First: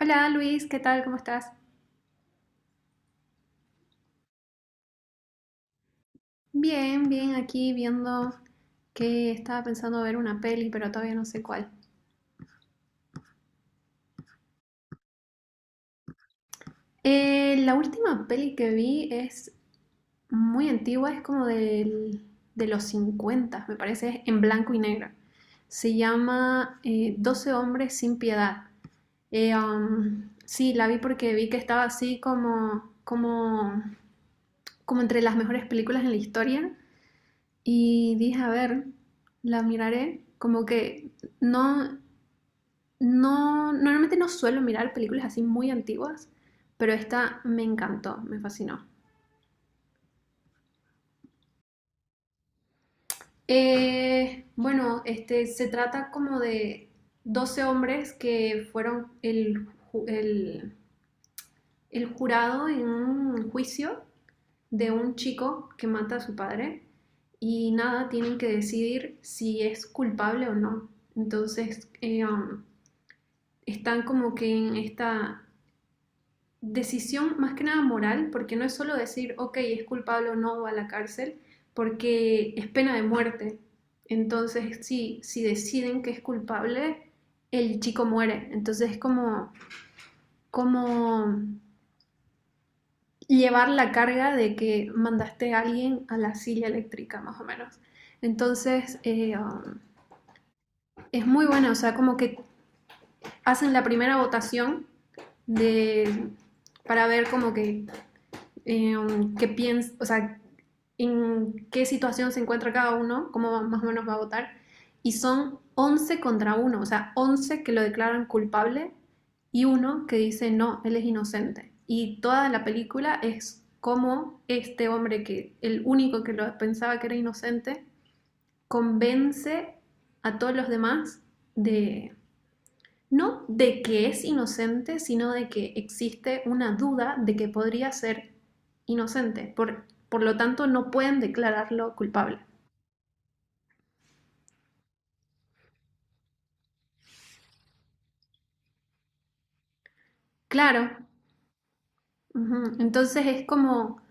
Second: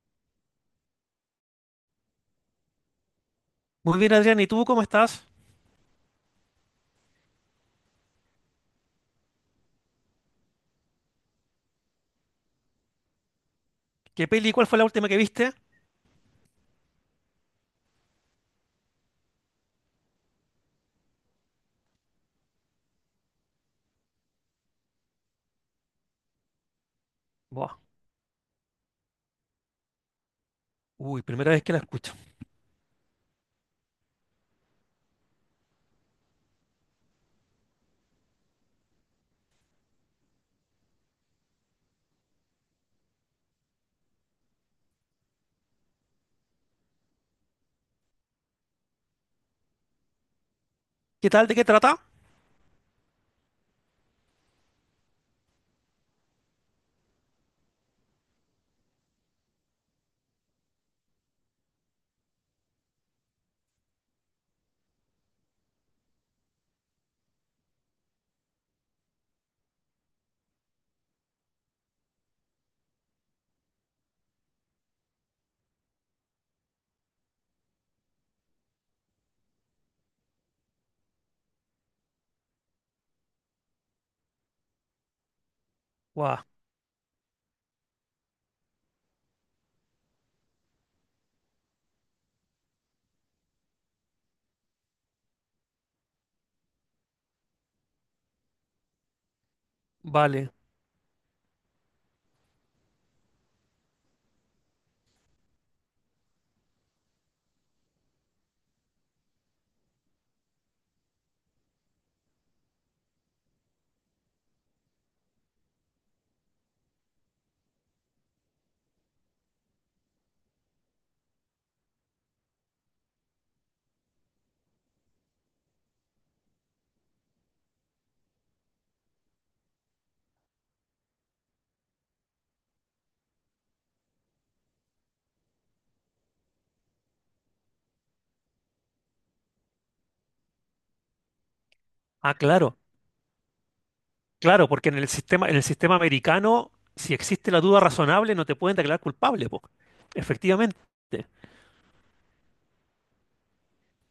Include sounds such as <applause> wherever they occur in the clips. Hola Luis, ¿qué tal? ¿Cómo estás? Muy bien, Adrián, ¿y tú cómo estás? Bien, bien, aquí viendo que estaba pensando ver una peli, pero todavía no sé cuál. ¿Qué peli, cuál fue la última que viste? La última peli que vi es muy antigua, es como de los 50, me parece, es en blanco y negro. Se llama 12 Buah. hombres sin piedad. Sí, la vi Uy, porque vi primera que vez que la estaba escucho. así como entre las mejores películas en la historia. Y dije, a ver, la miraré. Como que no, no, normalmente no suelo mirar películas así muy antiguas, pero esta me encantó, me fascinó. ¿Qué tal? ¿De qué trata? Bueno, este, se trata como de 12 hombres que fueron ju- el- el jurado en un juicio de un chico que mata a su padre y nada, tienen que decidir si es culpable o no. Entonces, están como que en esta decisión más que nada moral, porque no es solo decir, ok, es culpable o no va a la cárcel, porque es pena de muerte. Entonces, sí, si deciden que es Buah, culpable, el chico muere. Entonces es como, como llevar la carga de que mandaste a alguien a la silla eléctrica, más o menos. Entonces, vale. es muy buena, o sea, como que hacen la primera votación de, para ver como que o sea, en qué situación se encuentra cada uno, más o menos va a votar. Y son 11 contra uno, o sea, 11 que lo declaran culpable y uno que dice, no, él es inocente. Y toda la película es cómo este hombre, que el único que lo pensaba que era inocente, convence a todos los demás de, no de que es inocente, sino de que existe una duda de que podría ser inocente. Por lo tanto, no pueden declararlo Ah, culpable. claro, claro, porque en el sistema americano, si existe la duda razonable, no te pueden declarar culpable, po. Efectivamente. Claro. Ujú, entonces es como,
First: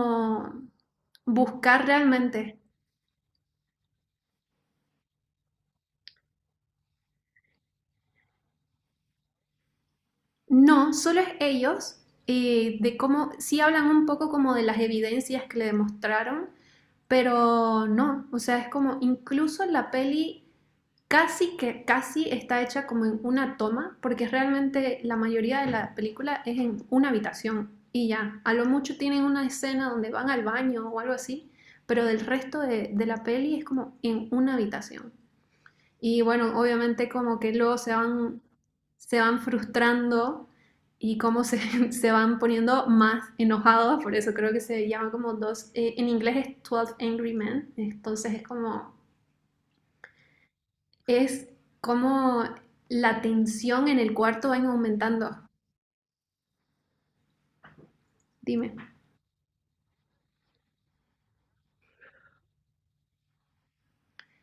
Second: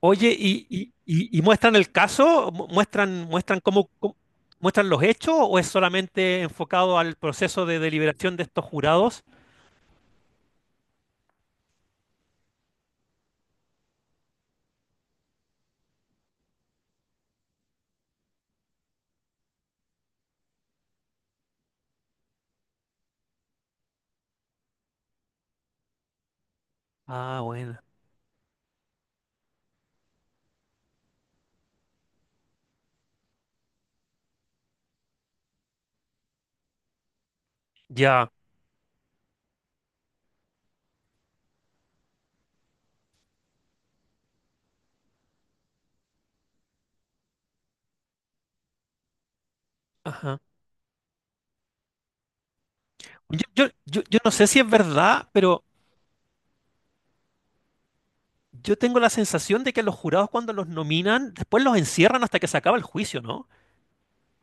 Oye, ¿Y muestran buscar el caso? realmente. ¿Muestran los hechos o es solamente enfocado al proceso de deliberación de estos jurados? No, solo es ellos, de cómo, sí hablan un poco como de las evidencias que le demostraron, pero no, o sea, es como incluso la peli casi que casi está hecha como en una toma, porque realmente la mayoría de la película es en una Ah, habitación bueno. y ya. A lo mucho tienen una escena donde van al baño o algo así, pero del resto de la peli es como en una habitación. Y bueno, obviamente como que luego Ya. Se van frustrando y cómo se, <laughs> se van poniendo más enojados, por eso creo que se llama como en inglés es Twelve Angry Men, entonces Ajá. es cómo la Yo, yo, tensión en yo, el yo no sé cuarto va si es verdad, aumentando. pero Dime. yo tengo la sensación de que los jurados cuando los nominan, después los encierran hasta que se acaba el juicio, ¿no?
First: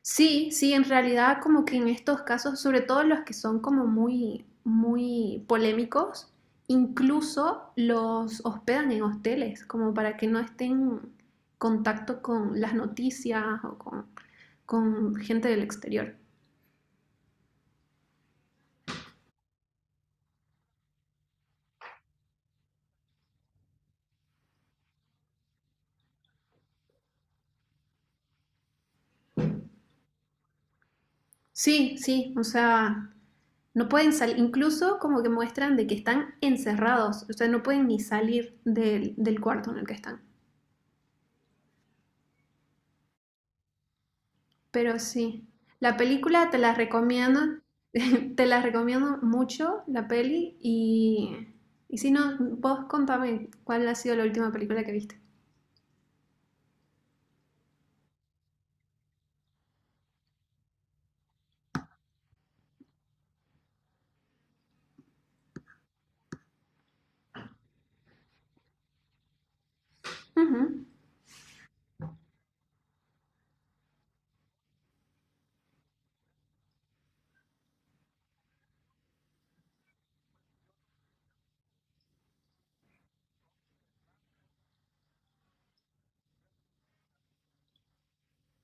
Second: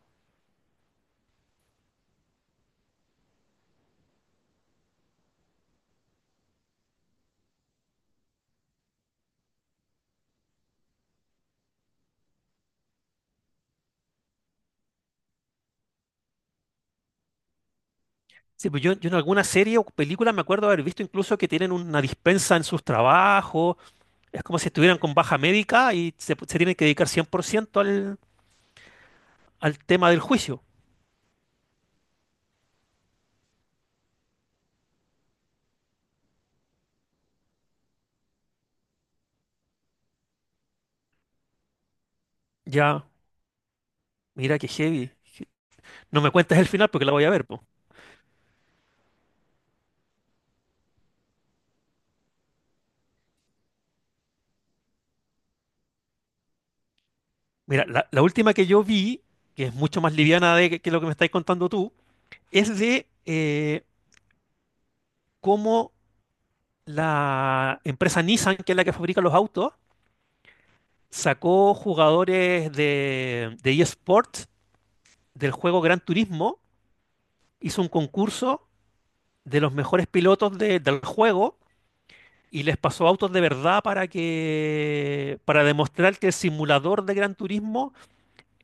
Sí, sí, en realidad como que en estos casos, sobre todo los que son como muy, muy polémicos, incluso los hospedan en hosteles, como para que no estén en contacto con las noticias o con gente del exterior. Sí, pues yo en alguna serie o película me acuerdo haber visto incluso que tienen una dispensa en sus trabajos, es como si estuvieran con baja médica y se tienen que dedicar 100% al tema del juicio. Sí, sí, o sea, no pueden salir, incluso como que muestran de que están encerrados, o sea, no pueden ni salir del cuarto en el que están. Ya, mira qué Pero heavy. sí, la No me película te cuentes el la final porque la voy a recomiendo, ver, po. <laughs> te la recomiendo mucho, la peli, y si no, vos contame cuál ha sido la última película que viste. Mira, la última que yo vi, que es mucho más liviana de que lo que me estáis contando tú, es de cómo la empresa Nissan, que es la que fabrica los autos, Ujú. sacó jugadores de eSports del juego Gran Turismo, hizo un concurso de los mejores pilotos del juego y les pasó autos de verdad para que, para demostrar que el simulador de Gran Turismo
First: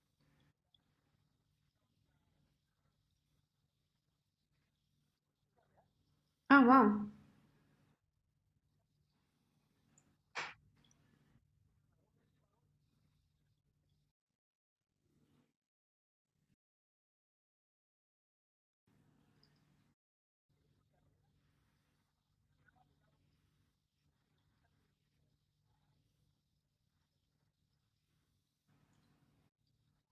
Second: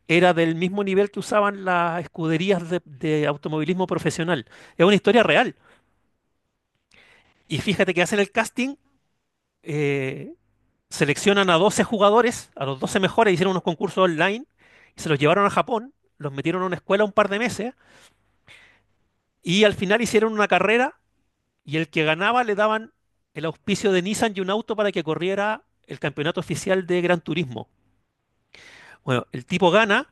era del mismo nivel que usaban las escuderías de automovilismo profesional. Es una historia real. Ah, wow. Y fíjate que hacen el casting, eh, seleccionan a 12 jugadores, a los 12 mejores, hicieron unos concursos online, y se los llevaron a Japón, los metieron a una escuela un par de meses. Y al final hicieron una carrera y el que ganaba le daban el auspicio de Nissan y un auto para que corriera el campeonato oficial de Gran Turismo. Bueno, el tipo gana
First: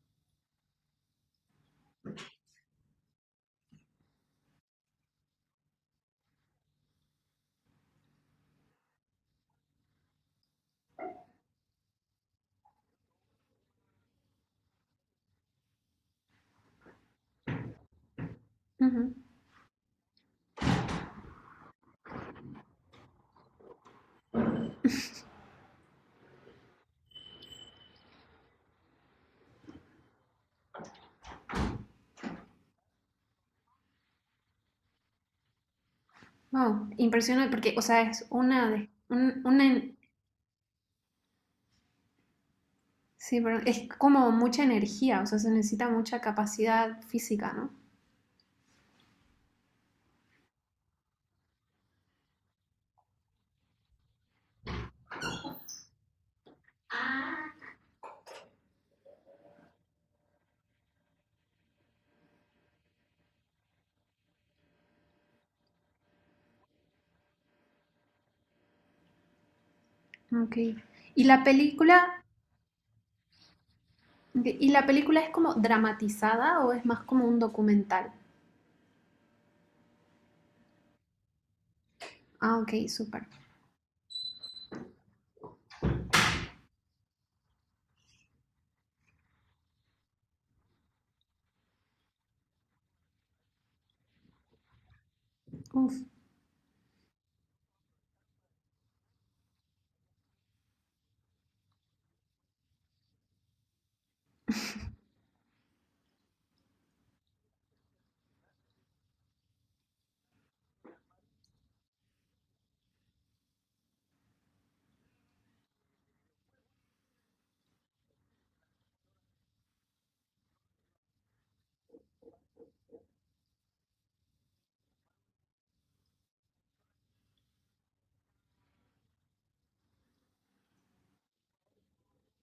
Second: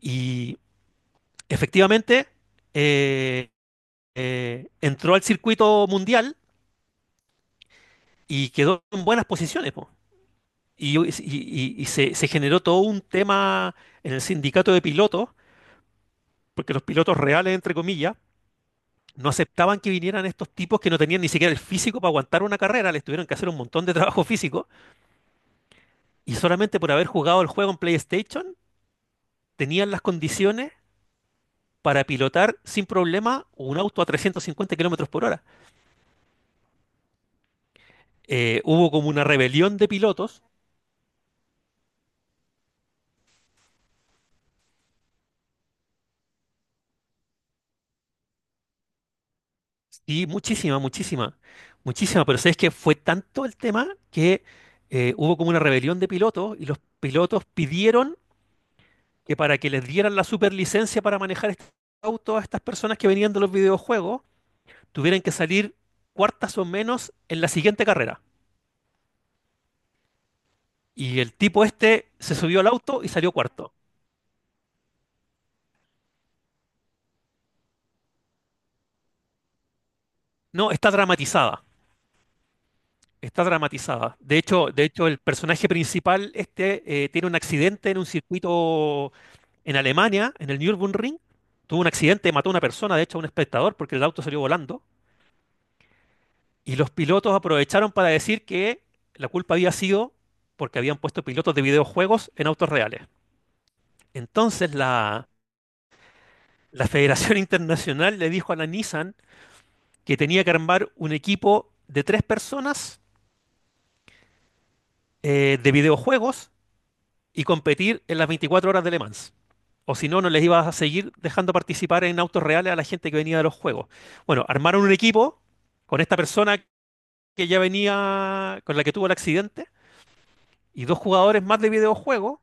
y efectivamente eh, entró al circuito mundial y quedó en buenas posiciones, po. Y se generó todo un tema en el sindicato de pilotos, porque los pilotos reales, entre comillas, Ujú. no aceptaban que vinieran estos tipos que no tenían ni siquiera el físico para aguantar una carrera, les tuvieron que hacer un montón de trabajo físico. Y solamente por haber jugado el juego en PlayStation, tenían las condiciones para pilotar sin problema un auto a 350 kilómetros por hora. Wow, impresionante, porque, o sea, es una, de- Hubo como una un- una, rebelión de en- pilotos, sí, pero es como mucha energía, o sea, se necesita mucha capacidad física, ¿no? y muchísima, muchísima, muchísima, pero sabes que fue tanto el tema que hubo como una rebelión de pilotos y los pilotos pidieron que para que les dieran la superlicencia para manejar este auto a estas personas que venían de los videojuegos, tuvieran que salir cuartas o menos en la siguiente carrera. Okay. Y ¿Y el la tipo este película, se subió al auto y salió cuarto. y la película es como dramatizada o es más como un documental? No, está dramatizada. Ah, ok, súper. Está dramatizada. De hecho, el personaje principal este tiene un accidente en un circuito en Alemania, en el Nürburgring. Tuvo un accidente, mató a una persona, de hecho, a un espectador, porque el auto salió volando. Uf. Y los pilotos aprovecharon para decir que la culpa había sido porque habían puesto pilotos de videojuegos en autos reales. Entonces la Federación <laughs> Internacional le dijo a la Nissan que tenía que armar un equipo de tres personas de videojuegos y competir en las 24 horas de Le Mans. O si no, no les ibas a seguir dejando participar en autos reales a la gente que venía de los juegos. Bueno, armaron un equipo con esta persona que ya venía, con la que tuvo el accidente, y dos jugadores más de videojuegos,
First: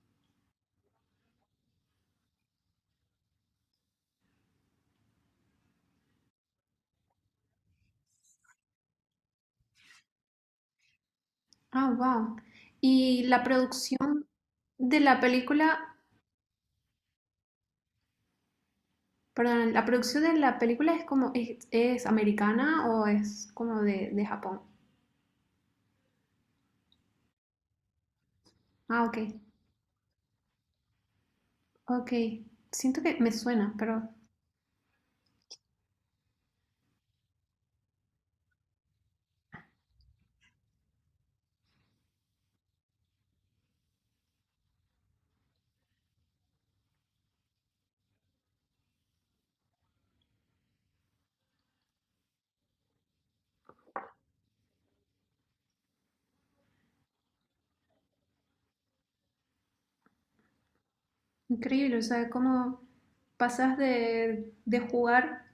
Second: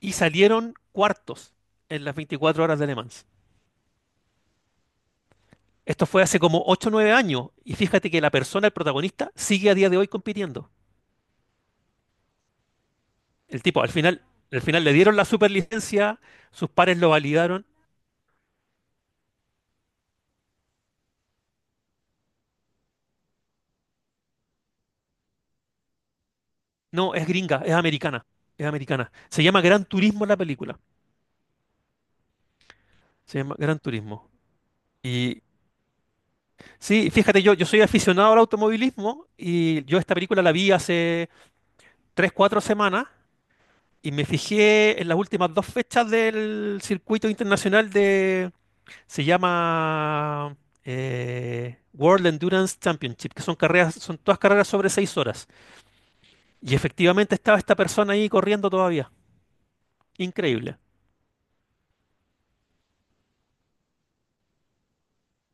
y salieron cuartos en las 24 horas de Le Mans. Esto fue hace como ocho o 9 años, y fíjate que la persona, el protagonista, sigue a día de hoy compitiendo. Ah, wow. ¿Y la El tipo, producción al final le de dieron la la película, superlicencia, sus pares lo validaron. perdón, la producción de la película es como, es americana o es como de Japón? No, es gringa, es americana, es Ah, americana. ok, Se llama Gran Turismo la película. ok. Siento que me Se llama suena, Gran pero Turismo. Y sí, fíjate, yo soy aficionado al automovilismo y yo esta película la vi hace 3, 4 semanas y me fijé en las últimas dos fechas del circuito internacional de, se llama World Endurance Championship, que son carreras, son todas carreras sobre 6 horas. Y efectivamente estaba esta persona ahí corriendo todavía. Increíble. increíble, o sea, cómo pasas de jugar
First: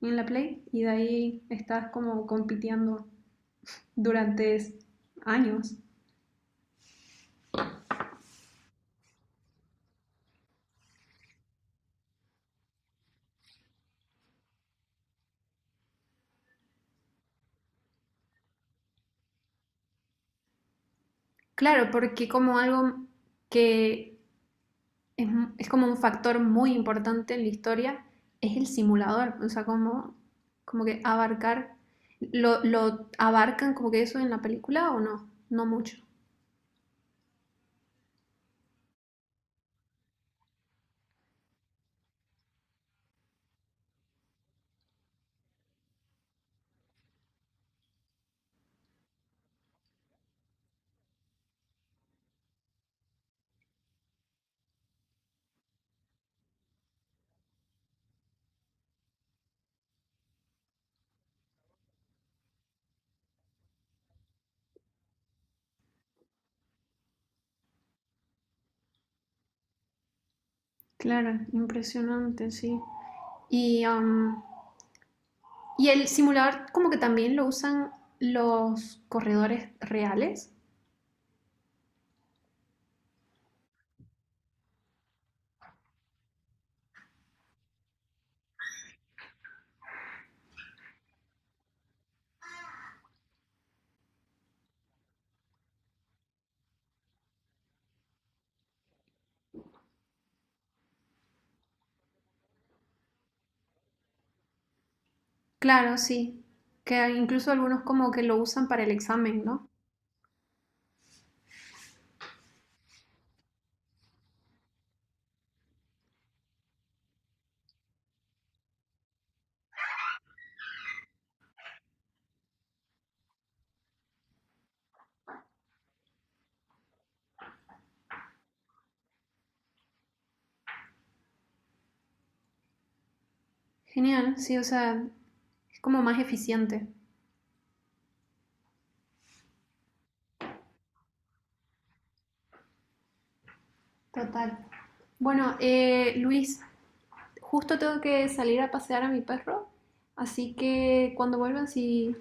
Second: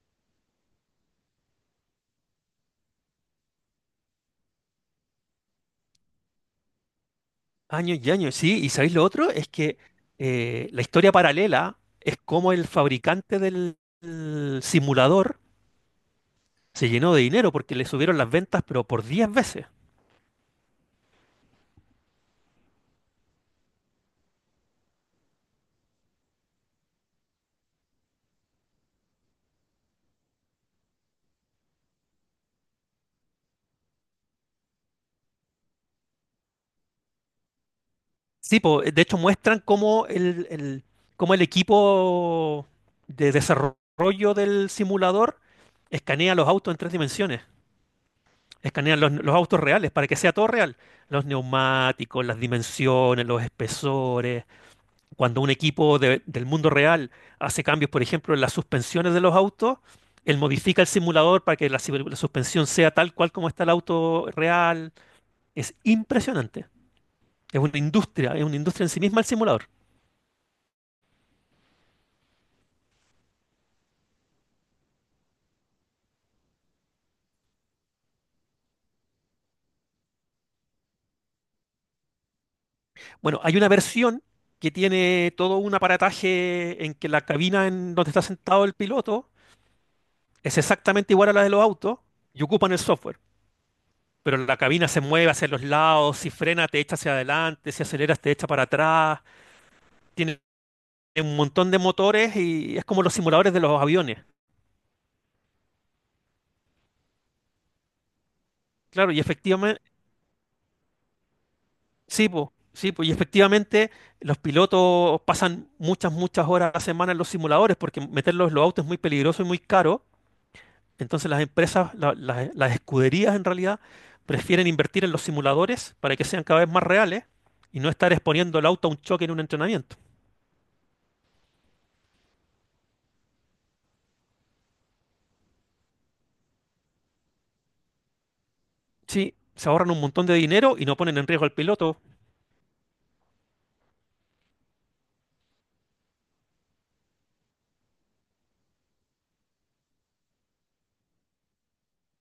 en la Play y de ahí estás como compitiendo durante años. Años y años, sí. ¿Y sabéis lo otro? Es que la historia paralela es como el fabricante del simulador se llenó de dinero porque le subieron las ventas, pero por 10 veces. Claro, porque como algo que es, como un factor muy importante en la historia es el simulador, o sea, como, como que abarcar, lo abarcan como que eso en la película o no, no mucho. Sí, po, de hecho muestran cómo cómo el equipo de desarrollo del simulador escanea los autos en tres dimensiones. Escanean los autos reales para que sea todo real. Los neumáticos, las dimensiones, los espesores. Cuando un equipo del mundo real hace cambios, por ejemplo, en las suspensiones de los autos, él modifica el simulador para que la, la suspensión sea tal cual como está el auto real. Es impresionante. Es una industria en sí misma el simulador. Claro, impresionante, sí. Y, um, y el simulador como que también lo usan los corredores reales. Bueno, hay una versión que tiene todo un aparataje en que la cabina en donde está sentado el piloto es exactamente igual a la de los autos y ocupan el software. Pero la cabina se mueve hacia los lados, si frena te echa hacia adelante, si aceleras te echa para atrás, tiene un montón de motores y es como los simuladores de los aviones. Claro, sí, que incluso algunos como que lo usan para el Claro, y examen, ¿no? efectivamente, sí, pues, sí, po, y efectivamente los pilotos pasan muchas, muchas horas a la semana en los simuladores porque meterlos en los autos es muy peligroso y muy caro. Entonces las empresas, las escuderías en realidad, prefieren invertir en los simuladores para que sean cada vez más reales y no estar exponiendo el auto a un choque en un entrenamiento. Genial, sí, o sea, es como más eficiente. Sí, se ahorran un montón de dinero y no ponen en riesgo al piloto. Total. Bueno, Luis, justo tengo que salir a pasear a mi perro, así que cuando vuelvan, si,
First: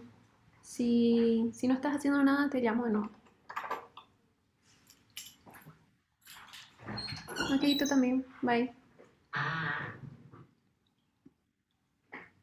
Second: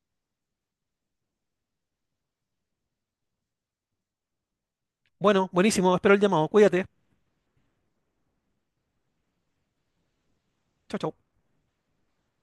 si, si no estás haciendo nada, te llamo de nuevo. Bueno, buenísimo, espero el llamado. Cuídate. Ok, tú también, bye. Chao, chao.